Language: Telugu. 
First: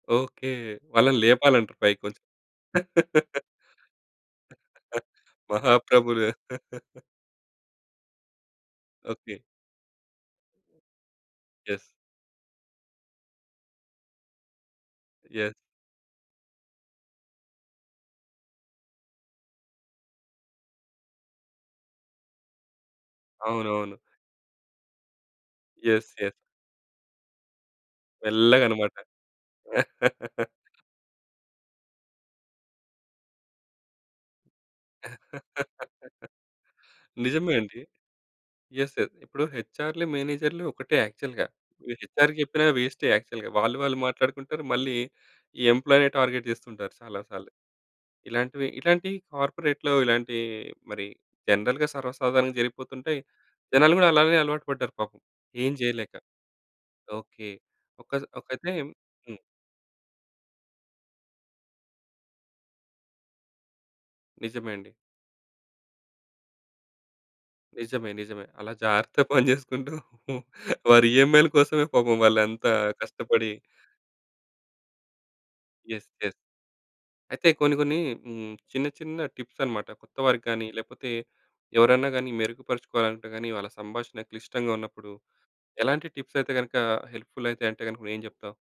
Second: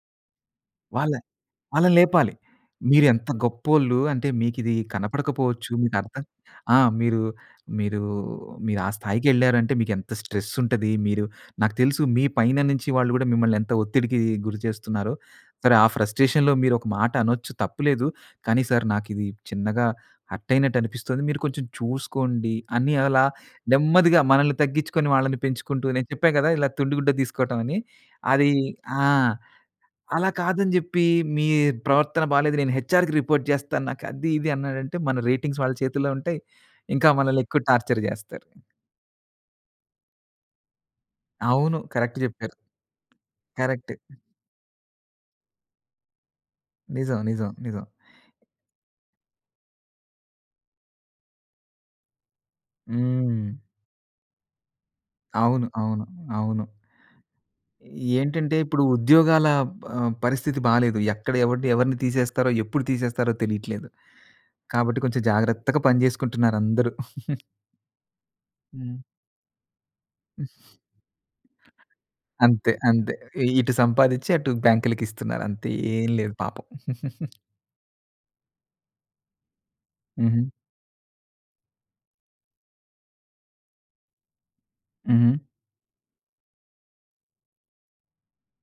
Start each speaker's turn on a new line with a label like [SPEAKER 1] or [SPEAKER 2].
[SPEAKER 1] ఓకే.
[SPEAKER 2] వాళ్ళ
[SPEAKER 1] వాళ్ళని లేపాలంటారు
[SPEAKER 2] వాళ్ళని
[SPEAKER 1] పైకొంచెం.
[SPEAKER 2] లేపాలి. మీరు ఎంత గొప్పోళ్ళు. అంటే మీకిది కనపడకపోవచ్చు. మీకర్థం
[SPEAKER 1] మహాప్రభులు.
[SPEAKER 2] ఆ! మీరు మీరు, మీరు ఆ స్థాయికి
[SPEAKER 1] ఓకే.
[SPEAKER 2] వెళ్లారంటే మీకు ఎంత స్ట్రెసుంటది మీరు నాకు
[SPEAKER 1] యెస్.
[SPEAKER 2] తెలుసు మీ పైన నుంచి వాళ్ళు గూడా మిమ్మల్ని ఎంత ఒత్తిడికి గురి చేస్తున్నారో.
[SPEAKER 1] యెస్.
[SPEAKER 2] సరే ఆ ఫ్రస్ట్రేషన్‌లో మీరు ఒక మాటనొచ్చు తప్పు లేదు. కానీ సార్ నాకిది చిన్నగా హర్టయినట్లనిపిస్తుంది. మీరు కొంచెం చూసుకోండి అని అలా
[SPEAKER 1] అవునవును.
[SPEAKER 2] నెమ్మదిగా మనల్ని తగ్గించుకుని వాళ్ళని పెంచుకుంటూ నేను
[SPEAKER 1] యెస్.
[SPEAKER 2] చెప్పా
[SPEAKER 1] యెస్.
[SPEAKER 2] గదా! ఇలా తుండి గుడ్డ దీసుకోటం అని అది
[SPEAKER 1] మెల్లగనమాట.
[SPEAKER 2] ఆ! అలా కాదని జెప్పి మీ ప్రవర్తన బాలేదు నేను హెచ్ఆర్‌కి రిపోర్ట్ జేస్తాను. నాకది ఇది అన్నాడంటే మన రేటింగ్స్ వాళ్ళ చేతుల్లో ఉంటాయి. ఇంకా మనల్ని
[SPEAKER 1] నిజమే
[SPEAKER 2] ఎక్కువ
[SPEAKER 1] అండి.
[SPEAKER 2] టార్చర్ జేస్తారు.
[SPEAKER 1] యెస్. యెస్. ఇప్పుడు హెచ్ఆర్‌‌లు, మేనేజర్‌లు ఒకటే యాక్చువల్‌గా.
[SPEAKER 2] అవును.
[SPEAKER 1] ఇప్పుడు
[SPEAKER 2] కరెక్ట్
[SPEAKER 1] హెచ్ఆర్‌‌కు
[SPEAKER 2] జెప్పారు.
[SPEAKER 1] జెప్పిన వేస్టే యాక్చువల్‌గా. వాళ్ళు
[SPEAKER 2] కరెక్టు.
[SPEAKER 1] వాళ్ళు మాట్లాడుకుంటారు. మళ్ళీ ఈ ఎంప్లాయే టార్గెట్ జేస్తుంటారు
[SPEAKER 2] నిజం,
[SPEAKER 1] చాలా
[SPEAKER 2] నిజం,
[SPEAKER 1] సార్లు.
[SPEAKER 2] నిజం.
[SPEAKER 1] ఇలాంటివి ఇట్లాంటియి కార్పొరేట్‌లో ఇలాంటి మరి జనరల్‌గా సర్వసాధారణంగా జరిగిపోతుంటాయి.
[SPEAKER 2] హ్మ్.
[SPEAKER 1] జనాలు గూడా అలానే అలవాటు పడ్డారు పాపం.
[SPEAKER 2] అవును,
[SPEAKER 1] ఏం
[SPEAKER 2] అవును,
[SPEAKER 1] జేయలేక.
[SPEAKER 2] అవును.
[SPEAKER 1] ఓకే. ఒకజ
[SPEAKER 2] ఏంటంటే
[SPEAKER 1] ఒకైతే
[SPEAKER 2] ఇప్పుడు
[SPEAKER 1] హ్మ్.
[SPEAKER 2] ఉద్యోగాల ఆహ్, పరిస్థితి బాలేదు. ఎక్కడ ఎవడిని ఎవరిని తీసేస్తారో ఎప్పుడు తీసేస్తారో తెలీట్లేదు.
[SPEAKER 1] నిజమే అండి.
[SPEAKER 2] కాబట్టి కొంచెం జాగ్రత్తగా పని జేసుకుంటున్నారు అందరూ.
[SPEAKER 1] నిజమే, నిజమే. అలా
[SPEAKER 2] హ్మ్.
[SPEAKER 1] జాగ్రత్తగా పని జేసుకుంటూ వారి ఈయమ్‌ఐల కోసమే పాపం
[SPEAKER 2] అంతే
[SPEAKER 1] వాలంతా
[SPEAKER 2] అంతే ఇ
[SPEAKER 1] కష్టపడి
[SPEAKER 2] ఇటు సంపాదించి అటు బ్యాంక్‌లకిస్తున్నారు అంతే.
[SPEAKER 1] యెస్.
[SPEAKER 2] ఏం లేదు
[SPEAKER 1] యెస్.
[SPEAKER 2] పాపం.
[SPEAKER 1] అయితే కొన్ని, కొన్ని హ్మ్. చిన్న చిన్న టిప్సన్నమాట. కొత్తవారికి
[SPEAKER 2] హుహు.
[SPEAKER 1] కాని లేపోతే ఎవరన్నా గాని మెరుగుపరుచుకోవాలంటే గాని వాళ్ళ సంభాషణ క్లిష్టంగా ఉన్నప్పుడు
[SPEAKER 2] హుహు.
[SPEAKER 1] ఎలాంటి టిప్సయితే గనక హెల్ప్‌ఫుల్ అయితాయంటే గనక నువ్వేం జెప్తావ్?